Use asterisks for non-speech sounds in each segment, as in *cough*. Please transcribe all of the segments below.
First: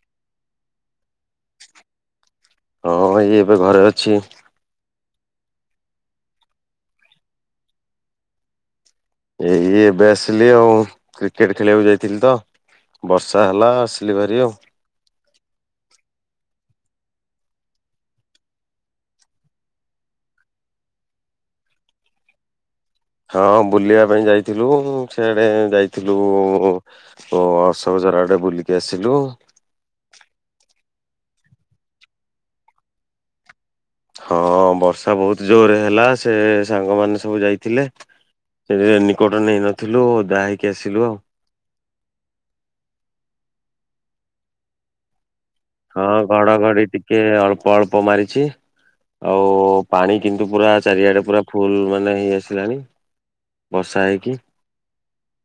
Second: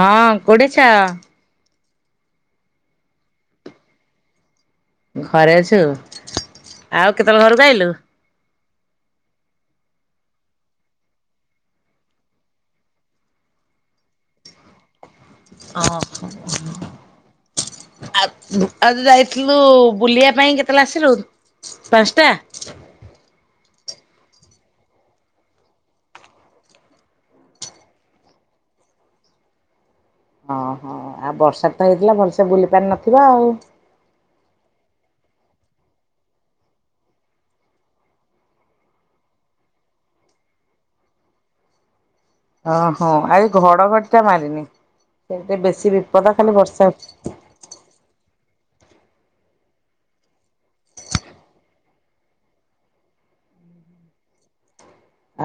ହଁ କୋଉଠି ଅଛ? ହଁ ଭାଇ ଏବେ ଘରେ ଅଛି। ଘରେ ଅଛୁ ଆଉ କେତେବେଳେ ଘରକୁ ଆଇଲୁ? ଏଇ ଏବେ ଆସିଲି ଆଉ କ୍ରିକେଟ ଖେଳିବାକୁ ଯାଇଥିଲି ତ। ବର୍ଷା ହେଲା ଆସିଲି ଭାରି ଆଉ। ଓହୋ। ଆ ଆଜି ଯାଇଥିଲୁ ବୁଲିବା ପାଇଁ କେତେବେଳେ ଆସିଲୁ ପାଞ୍ଚଟା? ହଁ ବୁଲିବା ପାଇଁ ଯାଇଥିଲୁ ସେଆଡେ ଯାଇଥିଲୁ ଓ ଅଶୋକଝର ଆଡ଼େ ବୁଲିକି ଆସିଲୁ। ହଁ ହଁ ଆଉ ବର୍ଷା ତ ହେଇଥିଲା ଭଲସେ ବୁଲି ପାରିନଥିବ ଆଉ ହଁ ବର୍ଷା ବହୁତ ଜୋରରେ ହେଲା ସେ ସାଙ୍ଗମାନେ ସବୁ ଯାଇଥିଲେ। ରେନିକୋଟ ନେଇନଥିଲୁ ଆଉ ଓଦା ହେଇକି ଆସିଲୁ ଆଉ। ଓହୋ ଆଜି ଘଡଘଡି ଟା ମାରିନି ସେଟା ବେଶୀ ହଁ ବିପଦ ଖାଲି ଘଡଘଡି ବର୍ଷା ଟିକେ ହେଛି। ଅଳ୍ପ ଅଳ୍ପ ମାରିଛି। ଆଉ ପାଣି କିନ୍ତୁ ପୁରା ଚାରିଆଡେ ପୁରା ଫୁଲ ମାନେ ହେଇ ଆସିଲାଣି। ବର୍ଷା ହେଇକି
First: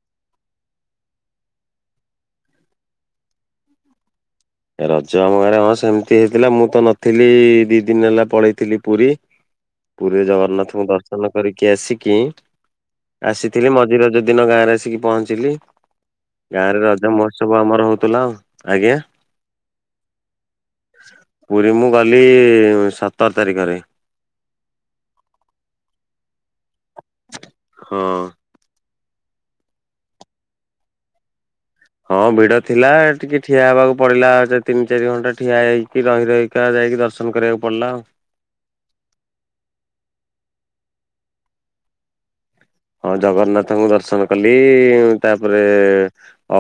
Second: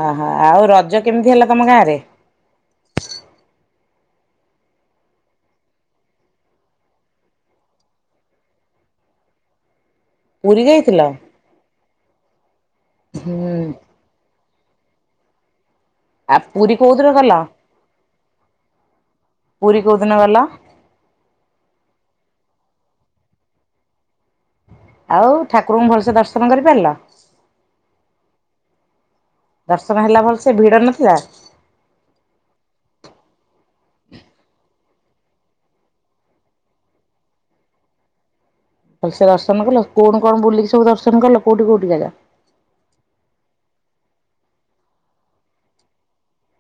ଆହା ଉ ରଜ କେମିତି ହେଲା ତମ ଗାଁ ରେ? ଏ ରଜ ଆମ ଘରେ ହଁ ସେମିତି ହେଇଥିଲା ମୁଁ ତ ନଥିଲି ଦି ଦିନ ହେଲା ପଳେଇଥିଲି ପୁରୀ। ହ *inaudible* ପୁରୀରେ ଜଗନ୍ନାଥଙ୍କୁ ଦର୍ଶନ କରିକି ଆସିକି ହୁଁ ଆସିଥିଲି ମଝି ରଜ ଦିନ ଗାଁରେ ଆସିକି ପହଞ୍ଚିଲି। ଆଉ ଗାଁ ପୁରୀ ରେ କୋଉଦିନ ରଜ ଗଲ? ମହୋତ୍ସବ ଆମର ହଉଥିଲା ଆଉ ଆଜ୍ଞା। ପୁରୀ କଉଦିନ ଗଲ? ପୁରୀ ମୁଁ ଗଲି ସତର ତାରିଖରେ। ଆଉ ଠାକୁରଙ୍କୁ ଭଲସେ ଦର୍ଶନ କରିପାରିଲ? ହଁ। ଦର୍ଶନ ହେଲା ଭଲ ସେ ଭିଡ ନଥିଲା? ହଁ ଭିଡ ଥିଲା ଟିକେ ଠିଆ ହେବାକୁ ପଡିଲା ତିନି ଚାରି ଘଣ୍ଟା ଠିଆ ହେଇକି ରହି ରହିକି ଯାଇକି ଦର୍ଶନ କରିବାକୁ ପଡ଼ିଲା ଆଉ। ଭଲସେ ସେ ଦର୍ଶନ କଲ କଣ କଣ ବୁଲିକି ସବୁ ଦର୍ଶନ କୋଉି କୋଉଠି ଜାଗା? ହଁ ଜଗନ୍ନାଥଙ୍କୁ ଦର୍ଶନ କଲି ତାପରେ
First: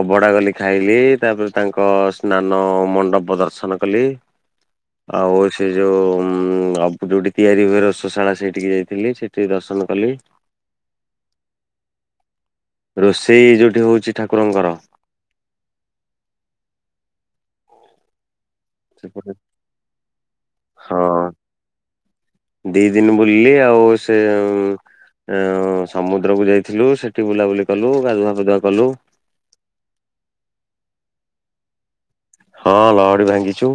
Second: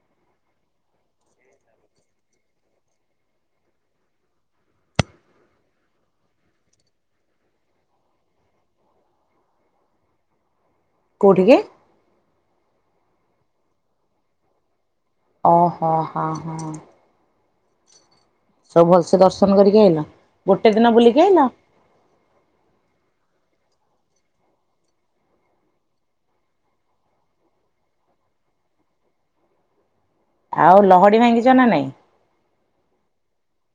ଅଭଢ଼ା ଗଲି ଖାଇଲି ତାପରେ ତାଙ୍କ ସ୍ନାନ ମଣ୍ଡପ ଦର୍ଶନ କଲି। ଆଉ ସେ ଯୋଉ ଉ ଯୋଉଠି ତିଆରି ହୁଏ ରସଶାଳା ସେଇଠିକେ ଯାଇଥିଲି ସେଠୀ ସେଠି ଦର୍ଶନ କଲି। କୋଉଠି କି? ରୋଷେଇ ଜୋଉଠି ହେଉଛି ଠାକୁରଙ୍କର। ଓହୋ ହଁ ହଁ। ସବୁ ଭଲସେ ସେପଟେ ଦର୍ଶନ କରିକି ଆଇଲ ଗୋଟେ ଦିନ ହଁ ବୁଲିକି ଆଇଲ। ଦି ଦିନ ବୁଲଲିି ଆଉ ସେ ଅ ସମୁଦ୍ରକୁୁ ଯାଇଥିଲୁ ସେଠି ବୁଲାବୁଲି କଲୁ ଗାଧୁଆ ଫାଧୁଆ କଲୁ। ଆଉ ଲହଡି ଭାଙ୍ଗିଛ ନା ନାଇଁ? ହଁ ଲହଡ଼ି ଭାଙ୍ଗିଛୁ।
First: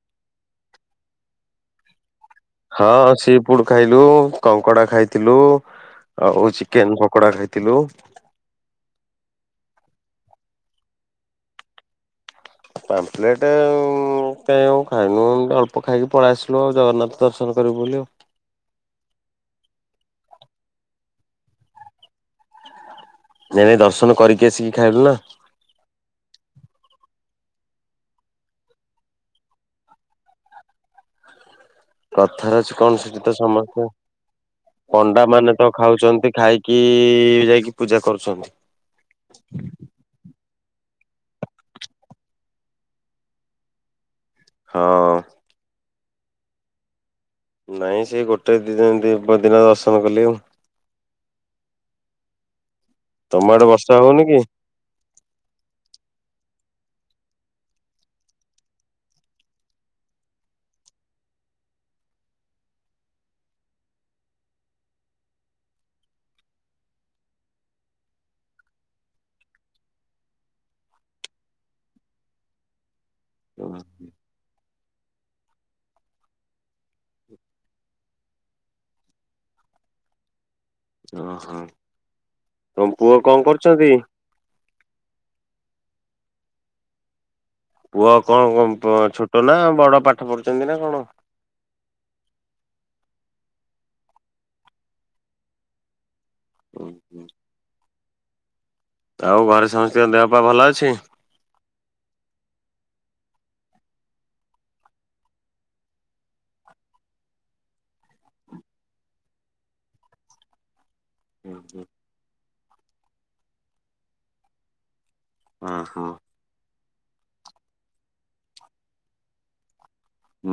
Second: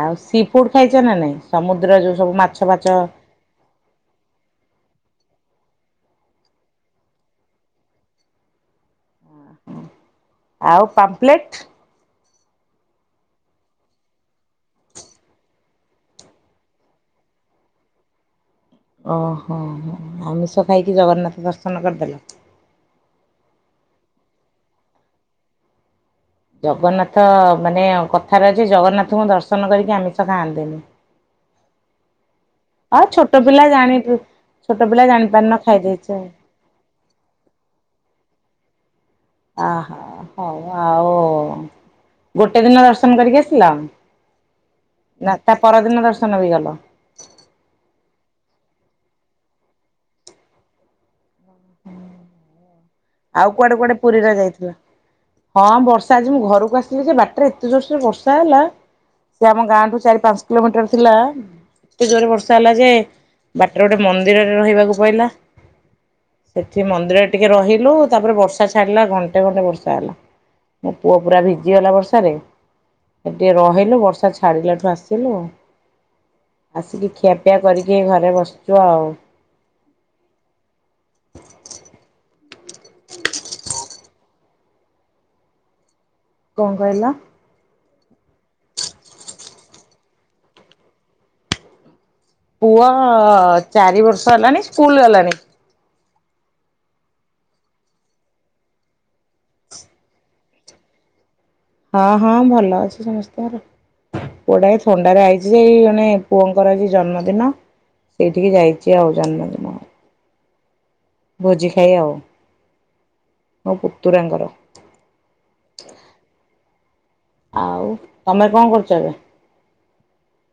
ଆଉ ସି ଫୁଡ ଖାଇଛ ନା ନାଇଁ ସମୁଦ୍ର ଯୋଉ ସବୁ ମାଛ? ଫାଛ ହଁ ସି ପୁଡ ଖାଇଲୁ କଙ୍କଡା ଖାଇଥିଲୁ ଆଉ ଚିକେନ ପକୋଡା ଖାଇଥିଲୁ। ଆଉ ପାମ୍ପ୍ଲେଟ? ପାମ୍ପ୍ଲେଟ୍ କାଇଁ ଆଉ ଖାଇନୁ ଅଳ୍ପ ଖାଇକି ପଳେଇ ଆସିଲୁ ଆଉ ଜଗନ୍ନାଥ ଦର୍ଶନ କରିବୁ ବୋଲି ଆଉ। ଓହୋ ହୋ ଆମିଷ ଖାଇକି ଜଗନ୍ନାଥ ଦର୍ଶନ କରିଦେଲ। ନାଇଁ ନାଇଁ ଦର୍ଶନ କରିକି ଆସିକି ଖାଇଲୁ ନା। ଜଗନ୍ନାଥ ମାନେ କଥାରେ ଅଛି ଜଗନ୍ନାଥଙ୍କୁ ଦର୍ଶନ କରିକି ଆମିଷ ଖଆନ୍ତିନି। କଥାରେ ଅଛି କଣ ସେଠି ଛୋଟ ତ ପିଲା ସମସ୍ତେ ଜାଣି ଛୋଟ ପିଲା ପଣ୍ଡା ଜାଣିପାରୁନ ମାନେ ତ ଖାଇଦେଇଛ ଆଉ। ଖାଉଛନ୍ତି ଖାଇକି କି ଯାଇକି ପୂଜା କରୁଛନ୍ତି। ଅହୋ ହଉ ଆଉ ଗୋଟେ ଦିନ ଦର୍ଶନ କରିକି ଆସିଲ? ହଁ। ନା ତା ପରଦିନ ଦର୍ଶନ ବି କଲ। ନାଇଁ ସେ ଗୋଟେ ଦିନ ଦିନ ଦର୍ଶନ କଲି ଆଉ। ତମ ଆଉ ଆଡେ କୁଆଡେ ବର୍ଷା କୁଆଡେ ହଉନି ପୁରୀରେ କି? ଯାଇଥିଲ? ହଁ ବର୍ଷା ଆଜି ମୁଁ ଘରକୁ ଆସିଲି ସେ ବାଟରେ ଏତେ ଜୋରସରେ ବର୍ଷା ହେଲା। ସେ ଆମ ଗାଁ ଠୁ ଚାରି ପାଞ୍ଚ କିଲୋମିଟର ଥିଲା ଏତେ ଜୋରରେ ବର୍ଷା ହେଲା ଯେ ବାଟରେ ଗୋଟେ ମନ୍ଦିରରେ ରହିବାକୁ ପଇଲା। ସେଠି ମନ୍ଦିର ଟିକେ ରହିଲୁ ତାପରେ ବର୍ଷା ଛାଡିଲା ଘଣ୍ଟେ ଖଣ୍ଡେ ବର୍ଷା ହେଲା। ମୋ ପୁଅ ପୁରା ଭିଜିଗଲା ବର୍ଷାରେ। ସେଠି ଟିକେ ରହିଲୁ ବର୍ଷା ଛାଡ଼ିଲାଠୁ ଆସିଲୁ। ଆସିକି ଖିଆପିଆ କରିକି ଘରେ ବସିଛୁ ଆଉ। ଓହୋ ତମ ପୁଅ କଣ କରୁଛନ୍ତି? କଣ କହିଲ? ପୁଅ କଣ ଛୋଟ ନା ବଡ ପାଠ ପଢୁଛନ୍ତି ନା କଣ? ପୁଅ ଚାରି ବର୍ଷ ହେଲାଣି ସ୍କୁଲ ଗଲାଣି। ଉଁ ହିଁ। ଆଉ ଘରେ ସମସ୍ତଙ୍କ ଦେହପା ଭଲ ଅଛି? ହଁ ହଁ ଭଲ ଅଛି ସମସ୍ତଙ୍କର। ପୁଅ ଟା ଏ ଥଣ୍ଡାରେ ଆଇଛି ଯେଇ ଜଣେ ପୁଅଙ୍କର ଏ ଜନ୍ମଦିନ। ଏଇଠିକି ଯାଇଛି ଆଉ ଜନ୍ମଦିନ। ଭୋଜି ଖାଇ ଆଉ ମୋ ପୁତୁରାଙ୍କର। ଅଁ ହ। ଆଉ ତମେ କଣ କରୁଛ ଏବେ?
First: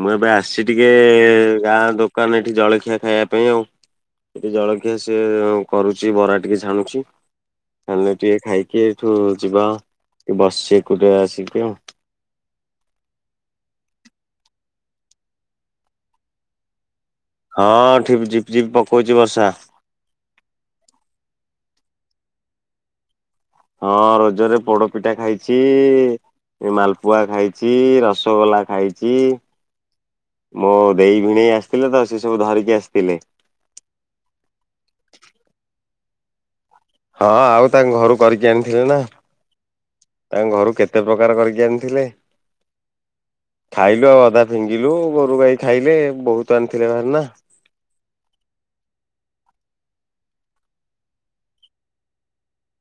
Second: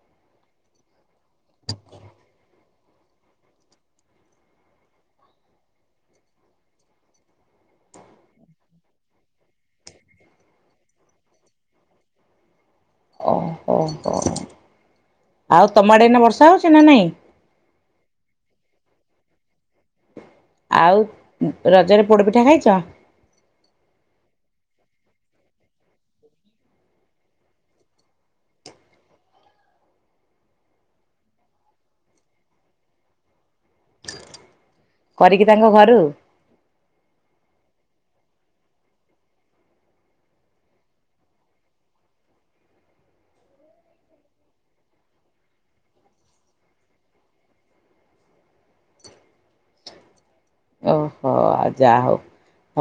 ମୁଁ ଏବେ ଆସି ଟିକେ ଗାଁ ଦୋକାନ ଏଠି ଜଳଖିଆ ଖାଇବା ପାଇଁ ଆଉ। ଟିକେ ଜଳଖିଆ ସିଏ କରୁଛି ବରା ଟିକେ ଛାଣୁଛି। ହେଲେ ଟିକେ ଖାଇକି ଏଇଠୁ ଯିବା, ଟିକେ ବସଛି ଏକୁଟିଆ ଆସିକି ଆଉ। ଆଉ ତମଆଡ଼େ ଏନା ବର୍ଷା ହେଉଛି ନା ନାଇଁ? ହଁ ଠିପ ଝିପି ଝିପି ପକଉଛି ବର୍ଷା। ଆଉ ରଜରେ ପୋଡ଼ପିଠା ଖାଇଛ? ହଁ ରଜରେ ପୋଡପିଠା ଖାଇଛି ଏ ମାଲପୁଆ ଖାଇଛି, ରସଗୋଲା ଖାଇଛି। ମୋ ଦେଇ ଭିଣେଇ ଆସିଥିଲେ ତ, ସେ ସବୁ ଧରିକି ଆସିଥିଲେ। କରିକି ତାଙ୍କ ଘରୁ? ହଁ ଆଉ ତାଙ୍କ ଘରୁ କରିକି ଆଣିଥିଲେ ନା। ତାଙ୍କ ଘରୁ କେତେ ପ୍ରକାର କରିକି ଆଣିଥିଲେ। ଖାଇଲୁ ଆଉ ଅଧା ଫିଙ୍ଗିଲୁ, ଗୋରୁ ଗାଈ ଖାଇଲେ, ବହୁତ ଆଣିଥିଲେ ଭାରି ନା। ଓହୋ ଆଉ ଯାହା ହଉ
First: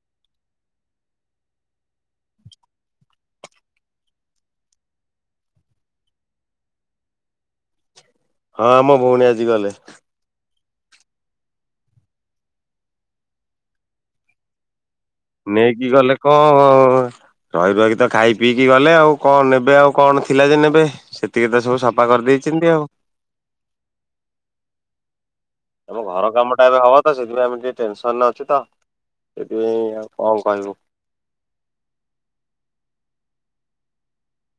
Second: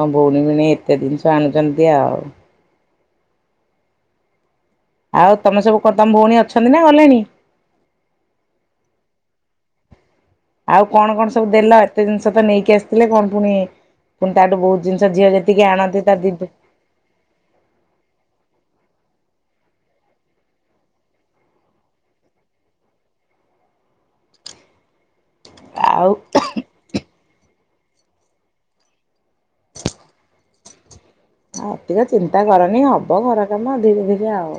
ହଁ ଭଉଣୀ ଭେଣେଇ ଏତେ ଜିନିଷ ଆଣୁଛନ୍ତି ଆ ଆଉ। ଆଉ ତମେ ସବୁ ତମ ଭଉଣୀ ଅଛନ୍ତି ନା ଗଲେଣି? ହଁ ଆମ ଭଉଣୀ ଆଜି ଗଲେ। ଆଉ କଣ କଣ ସବୁ ଦେଲ? ଏତେ ଜିନିଷ ତ ନେଇକି ଆସିଥିଲେ କଣ ପୁଣି ପୁଣି ତାଠୁ ବହୁତ ଜିନିଷ ଝିଅ ଯେତିକି ନେଇକି ଆଣନ୍ତି ତା ଗଲେ ଦି କଣ ଅ ରହି ରହି କି ତ ଖାଇ ପିଇକି ଗଲେ ଆଉ କଣ ନେବେ ଆଉ କଣ ଥିଲା ଯେ ନେବେ। ସେତିକି ତ ସବୁ ସଫା କରିଦେଇଛନ୍ତି ଆଉ। ତ ଆଉ ଘରକାମଟା ଏବେ ହବ ସେଥିପାଇଁ ଆମେ ଟିକେ ଟେନସନ ଅଛି ତ ସେଥିପାଇଁ ଆଉ କଣ କହିବୁ? ଆଉ ଟିକେ ଚିନ୍ତା କରନି ହବ ଘର କାମ ଧୀରେ ଧୀରେ ଆଉ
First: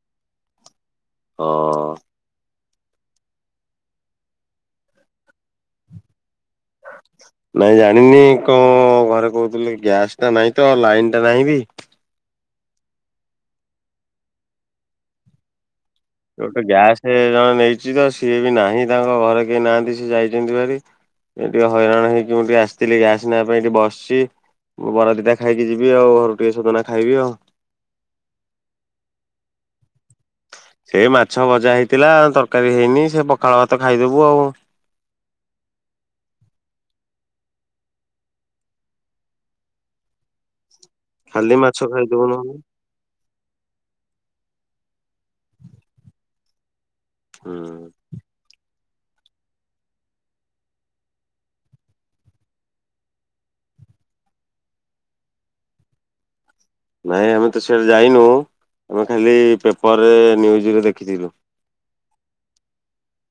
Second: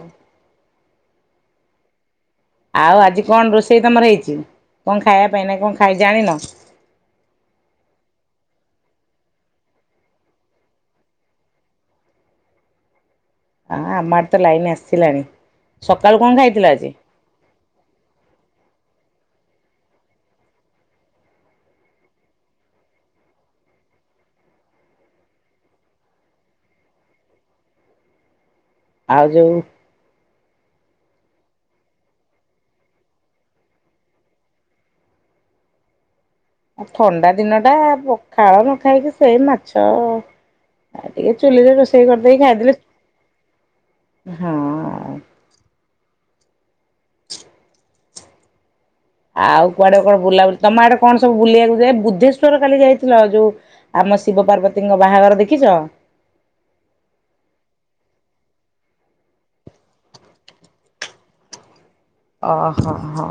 ହଁ ଅଁ ଆଉ ଆଜି କଣ ରୋଷେଇ ତମର ହେଇଛି, କଣ ଖାଇବା ପାଇଁ ନା କଣ ଖାଇ ଜାଣିନ? ନାଇଁ ଜାଣିନି କଣ ଘରେ କହୁଥିଲେ ଗ୍ୟାସ ଟା ନାଇଁ ତ ଲାଇନ ଟା ନାହିଁ ବି? ହଁ ଆମ ତ ଲାଇନ ଆସିିଲାଣି। ସକାଳୁ କଣ? ଗୋଟେ ଗ୍ୟାସ ଜଣେ ନେଇଛି ତ ସିଏ ବି ନାହିଁ ତାଙ୍କ ଘରେ କେହି ନାହାନ୍ତି ସିଏ ଯାଇଛନ୍ତି ଭାରି। ଏ ଟିକେ ହଇରାଣ ହେଇକି ମୁଁ ଟିକେ ଆସିଥିଲି ଗ୍ୟାସ ନବା ପାଇଁ ଏଇଠି ବସିଛି। ମୁ ବରାଦିଟା ଖାଇକି ଯିବି ଆଉ ଘରୁ ଟିକେ ଶୋଦନା ଖାଇବି ଆଉ। ଆଉ ଯଉ ସେ ମାଛ ଭଜା ହେଇଥିଲା ତରକାରୀ ହେଇନି ସେ ପଖାଳ ଭାତ ଖାଇଦବୁ ଆଉ ଆଉ ଥଣ୍ଡା ଦିନଟା ପଖାଳ ନ ଖାଇକି ସେଇ ମାଛ ଆଉ ଟିକେ ଖାଲି ଚୁଲିରେ ମାଛ ରୋଷେଇ ଖାଇଦବୁ କରିଦେଇକି ନହେଲେ ଖାଇଦେଲେ ହଁ ହୁଁ ଉ ଆଉ କୁଆଡେ କଣ ବୁଲାବୁଲି ତମ ଆଡେ କଣ ସବୁ ବୁଲିବାକୁ ଯା ବୁଦ୍ଧେଶ୍ୱର୍ କାଲି ଯାଇଥିଲ ଯୋଉ ଆମ ଶିବ ପାର୍ବତୀଙ୍କ ବାହାଘର ଦେଖିଛ? ନାଇ ଆମେ ତ ସିଆଡେ ଯାଇନୁ ଆମେ ଖାଲି ପେପରରେ ନ୍ୟୁଜରେ ଦେଖିଥିଲୁ। ଅ ହ ହଁ।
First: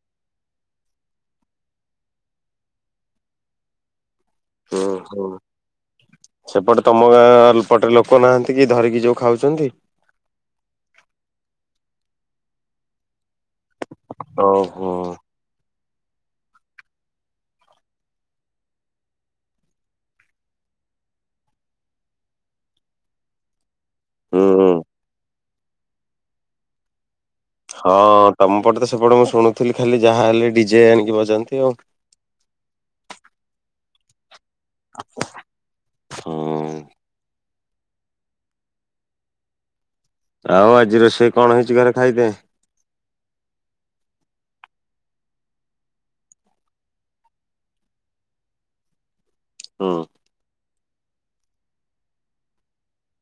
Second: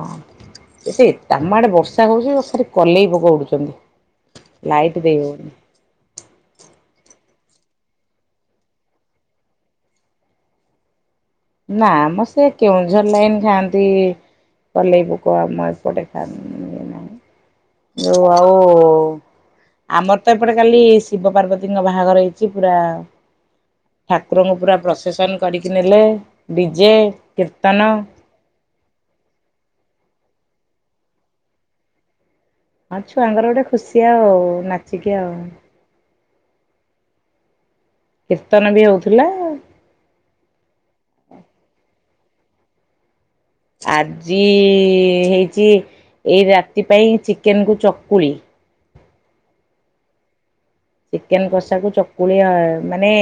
ଏ ସେ ତାମ ଆଡ଼େ ବର୍ଷା ହେଉଛି ଖାଲି କଲେଇ ପୋକ ଉଡ଼ୁଛନ୍ତି ଲାଇଟ୍ ଓହୋ ଦେଇହଉନି। ସେପଟେ ତୁମ ଗାଁ ପଟେ ଲୋକ ନାହାନ୍ତି କି ଧରିକି ଯୋଉ ଖାଉଛନ୍ତି। ନା ମ ସେ କେଉଁଝର ଲାଇନ ଖାଆନ୍ତି ଓହୋ କଲେଇପୋ। କ ମ ଏପ ଦେଖା ନାହିଁ ଯଉ ଆଉ ଆମର ତ ଏପଟେ କାଲି ଶିବ ପାର୍ବତୀଙ୍କ ବାହାଘର ହେଇଛି ପୁରା ହୁଁ ଠାକୁରଙ୍କୁ ହୁଁ ପୁରା ପ୍ରସେସନ କରିକି ନେଲେ ଡିଜେ କୀର୍ତ୍ତନ ହଁ ତମ ପଟେ ତ ସେପଟେ ମୁଁ ଶୁଣୁଥିଲି ଖାଲି ଯାହା ହେଲେ ଡିଜେ ଆଣିକି ବଜାନ୍ତି ଆଉ ହଁ ଛୁଆଙ୍କର ଗୋଟେ ଖୁସି ଆଉ ନାଚିକି ଆଉ ହୁଁ। କୀର୍ତ୍ତନ ବି ହଉଥିଲା। ଆଉ ଆଜି ରୋଷେଇ କଣ ହେଇଛି ଘରେ ଖାଇଦେ। ଆଜି ହେଇଛି ଏଇ ରାତି ପାଇଁ ଚିକେନକୁ ଚକୁଳି। ହୁଁ। ଚିକେନ କଷାକୁ ଚକୁଳିଆ ମାନେ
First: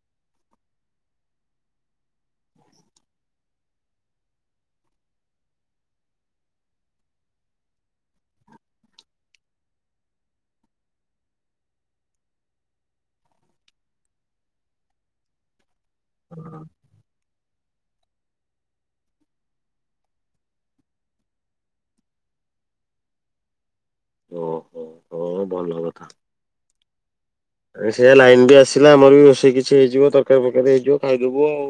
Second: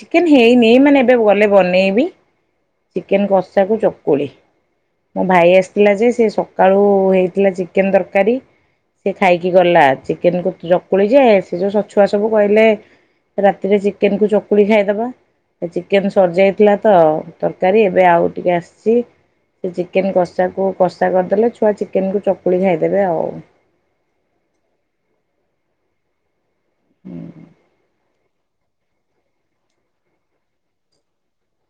ଚିକେନ ହେଇନି ମାନେ ଏବେ ଗଲେ ବନେଇବି। ଚିକେନ୍ କଷାକୁ ଚକୁଳି। ମୋ ଭାଇ ଆସିଥିଲା ଯେ ସେ ସକାଳୁ ହେଇଥିଲା ଚିକେନ ତରକାରୀ। ସେ ଖାଇକି ଗଲା ଚିକେନ କ ଚକୁଳି ଯେ ସେ ଯୋଉ ସଛଛୁଆ ସବୁ କହିଲେ ରାତିରେ ଚିକେନ କୁ ଚକୁଳି ଖାଇଦବା। ଚିକେନ ସରିଯାଇଥିଲା ତ ତରକାରୀ ଏବେ ଆଉ ଟିକେ ଆସିଛି। ସେ ଚିକେନ୍ କଷାକୁ କଷା କରିଦେଲେ ଛୁଆ ଚିକେନକୁ ଚକୁଳି ଖାଇଦେବେ ଆଉ। ଓହୋ। ହ ଭଲ କଥା। ହୁଁ। ସେଇଆ ଲାଇନ ବି ଆସିଲା ଆମର ବି ବୋଷେଇ କିଛି ହେଇଯିବ ତରକାରୀ ଫରକାରୀ ହେଇଯିବ ଖାଇଦବ ଆଉ।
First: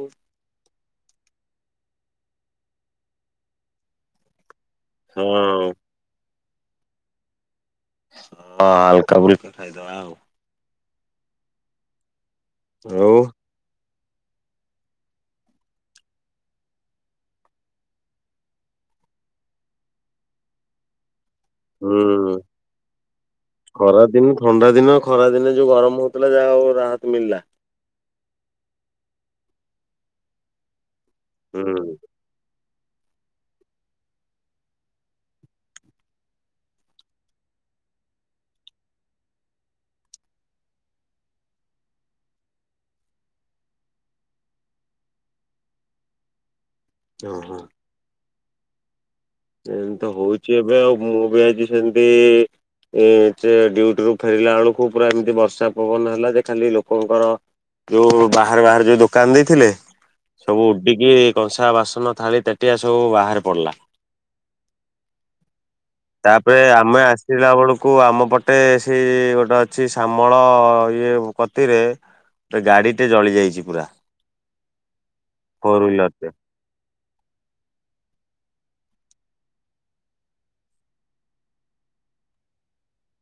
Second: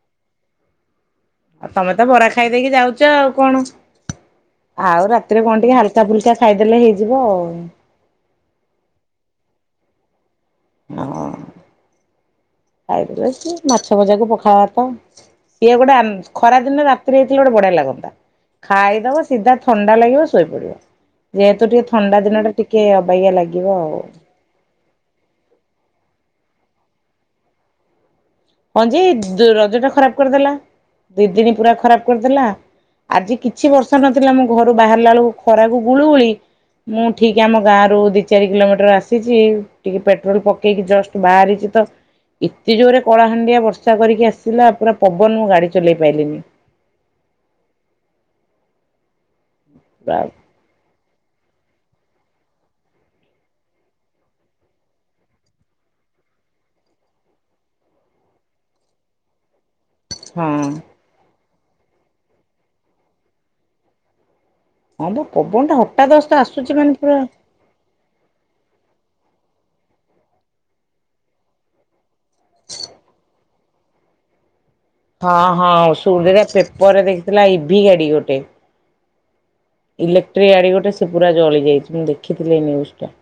ଆଉ ତମେ ତ ବରା ଖାଇ ଦେଇକି ଯାଉଛ ଆଉ କଣ ଆଉ ହଁ ରାତିରେ କଣ ଟିକେ ହଁ ହାଲକା କା ଫୁଲିକା ଖାଇଦେଲେ ହେଇଯିବ ଆଉ। ହଁ ହାଲକା ବୁଲକା ଖାଇଦବା ଆଉ। ହଁ ଆଉ ଖାଇଦେଲେ ମାଛ ଭଜାକୁ ପଖାଳ ଭାତ। ସିଏ ଗୋଟେ ଖରା ଦିନେ ରାତିରେ ହେଇଥିଲେ ଗୋଟେ ବଢିଆ ଲାଗନ୍ତା। ଖାଇଦବ ସିଧା ଥଣ୍ଡା ଲାଗିବ ଶୋଇପଡିବ। ଯେହେତୁ ଟିକେ ଥଣ୍ଡା ହୁଁ। ଦିନ ଟା ଟିକେ ଅବାଗିୟା ଲାଗିବ ଆଉ। ଖରା ଦିନ ଥଣ୍ଡା ଦିନ ଖରା ଦିନେ ଯୋଉ ଗରମ ହଉଥିଲା ଯାହା ଆଉ ରାହତ ମିଳିଲା। ହଁ ଯେ ରଜ ଟା ଖରାପ କରିଦେଲା ଦି ଦିନ ପୁରା ହୁଁ ଖରାପ କରିଦେଲା। ଆଜି କିଛି ବର୍ଷ ନଥିଲା ମୁଁ ଘରୁ ବାହାରିଲା ବେଳକୁ ଖରାକୁ ଗୁଳୁ ଗୁଳି ମୁଁ ଠିକ ଆମ ଗାଁ ରୁ ଦି ଚାରି କିଲୋମିଟର ଆସିଛି ଟିକେ ପେଟ୍ରୋଲ ପକେଇକି ଜଷ୍ଟ ବାହାରିଛି ତ ଏତେ ଜୋରେ କଳାହାଣ୍ଡିଆ ବର୍ଷା କରିକି ଆସିଲା ପୁରା ପବନ ମୁଁ ଗାଡ଼ି ଚଲେଇ ପାରଲିିନି। ଓ ହଁ। ଏମ ତ ପୁରା ହଉଛି ଏବେ ଆଉ ମୁଁ ବି ଆଜି ସେମତି ଏ ସେ ଡୁଟି ରୁ ଫେରିଲା ବେଳକୁ ପୁରା ଏମିତି ବର୍ଷା ପବନ ହେଲା ଯେ ଖାଲି ଲୋକଙ୍କର ଯୋଉଁ ବାହାରେ ବାହାରେ ଯଉ ଦୋକାନ ଦେଇଥିଲେ ସବୁ ହଁ ଉଡିକି କଂସା ବାସନ ଥାଳି ତେଟିଆ ସବୁ ବାହାରେ ପଡିଲା। ହଁ ମୋ ପବନ ଟା ହଠଟା ଦଶଟା ଆସୁଛି ମାନେ ପୁରା କୁ ଆମ ପଟେ ସେଇ ଗୋଟେ ଅଛି ଶାମଳ ଇଏ କତିରେ ଏ ଗାଡିଟେ ଜଳି ଯାଇଛି ପୁରା। ହଁ ଫୋର ହଁ ହ୍ୱିଲର ଟେ ସୁଟ ପେପରରେ ଦେଖିଥିଲା ଇଭି ଗାଡି ଗୋଟେ। ଇଲେକ୍ଟ୍ରି ଗାଡ଼ି ଗୋଟେ ସେ ପୁରା ଜଳିଯାଇଛି ମୁଁ ଦେଖିଇ ନ୍ୟୁଜ୍ ଟା।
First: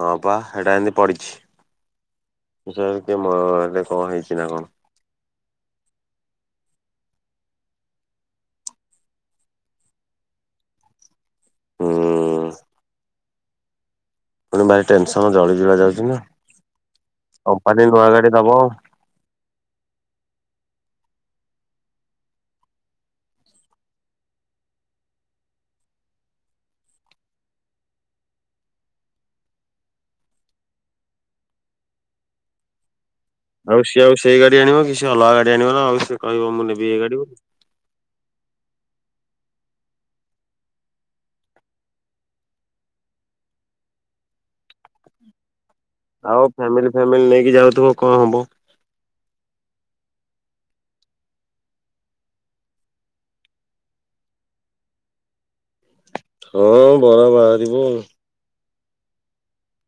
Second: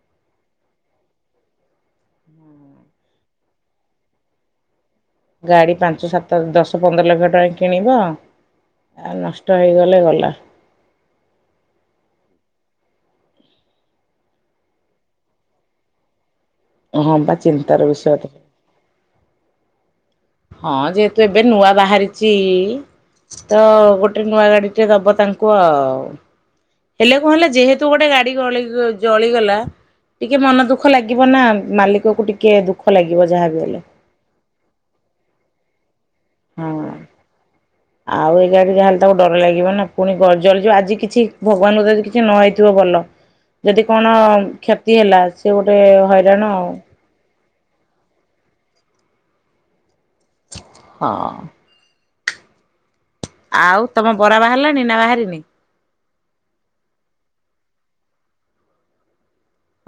ହଁ ପା ସେଇଟା ଏମିତି ପଡ଼ିଛି। ବିଷୟରେ କିଏ ମୋ ଏରେ କଣ ହେଇଛି ନା କଣ। ଗାଡି ପାଞ୍ଚ ସାତ ଦଶ ପନ୍ଦର ଲକ୍ଷ ଟଙ୍କା କିଣିବ। ଆଉ ନଷ୍ଟ ହେଇଗଲେ ଗଲା। ହଁ। ପୁଣି ଭାରି ଟେନସନ ଜଳଳା ଯାଉଛି ନା ହଁ ବା ଚିନ୍ତାର କମ୍ପାନୀ ବିଷୟ ନୂଆ ତ ଗାଡି ଦବ ଆଉ। ହଁ ଯେହେତୁ ଏବେ ନୂଆ ବାହାରିଛି ତ ଗୋଟେ ନୂଆ ଗାଡି ଟେ ଦବ ତାଙ୍କୁ ଆଉ। ହେଲେ କୁଣ ହେଲା ଯେହେତୁ ଗୋଟେ ଗାଡି ଜଳିଗଲା ଟିକେ ମନ ଦୁଃଖ ଲାଗିବ ନା, ମାଲିକକୁ ଟିକେ ଦୁଃଖ ଲାଗିବ ଯାହାବି ହେଲେ। ଆଉ ସିଏ ଆଉ ସେଇ ଗାଡି ଆଣିବ କି, ସିଏ ଅଲଗା ଗାଡି ଆଣିବ ନା ଆଉ ସିଏ କହିବ ମୁଁ ହଁ। ନେବି ଏଇ ଗାଡିି ବୋଲି। ଆଉ ଏ ଗାଡ଼ିରେ ଯାହାହେଲେ ତାକୁ ଡର ଲାଗିବ ନା ପୁଣି ଗଜଲ୍ ଯୋଉ ଆଜି କିଛି ଭଗବାନଙ୍କ ଦୟାରୁ ଯଦି କିଛି ନ ହେଇଥିବ ଭଲ। ଯଦି କଣ କ୍ଷତି ହେଲା, ସେ ଗୋଟେ ଆଉ ଫ୍ୟାମିଲି ଫ୍ୟାମିଲି ନେଇକି ଯାଉଥିବ, କଣ ହବ ହଁ। ଆଉ ତମ ବରା ବାହାରିଲାଣି ନା ବାହାରିନି? ହଁ ବରା ବାହାରିବ ଆଉ।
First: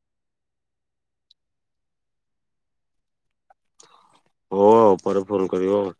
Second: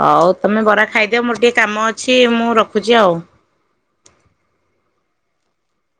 ହଉ ତମେ ବରା ଖାଇଦିଅ, ମୋର ଟିକେ କାମ ଅଛି, ମୁଁ ରଖୁଛି ଆଉ। ହଉ ଆଉ ପରେ ଫୋନ୍ କରିବ ଆଉ।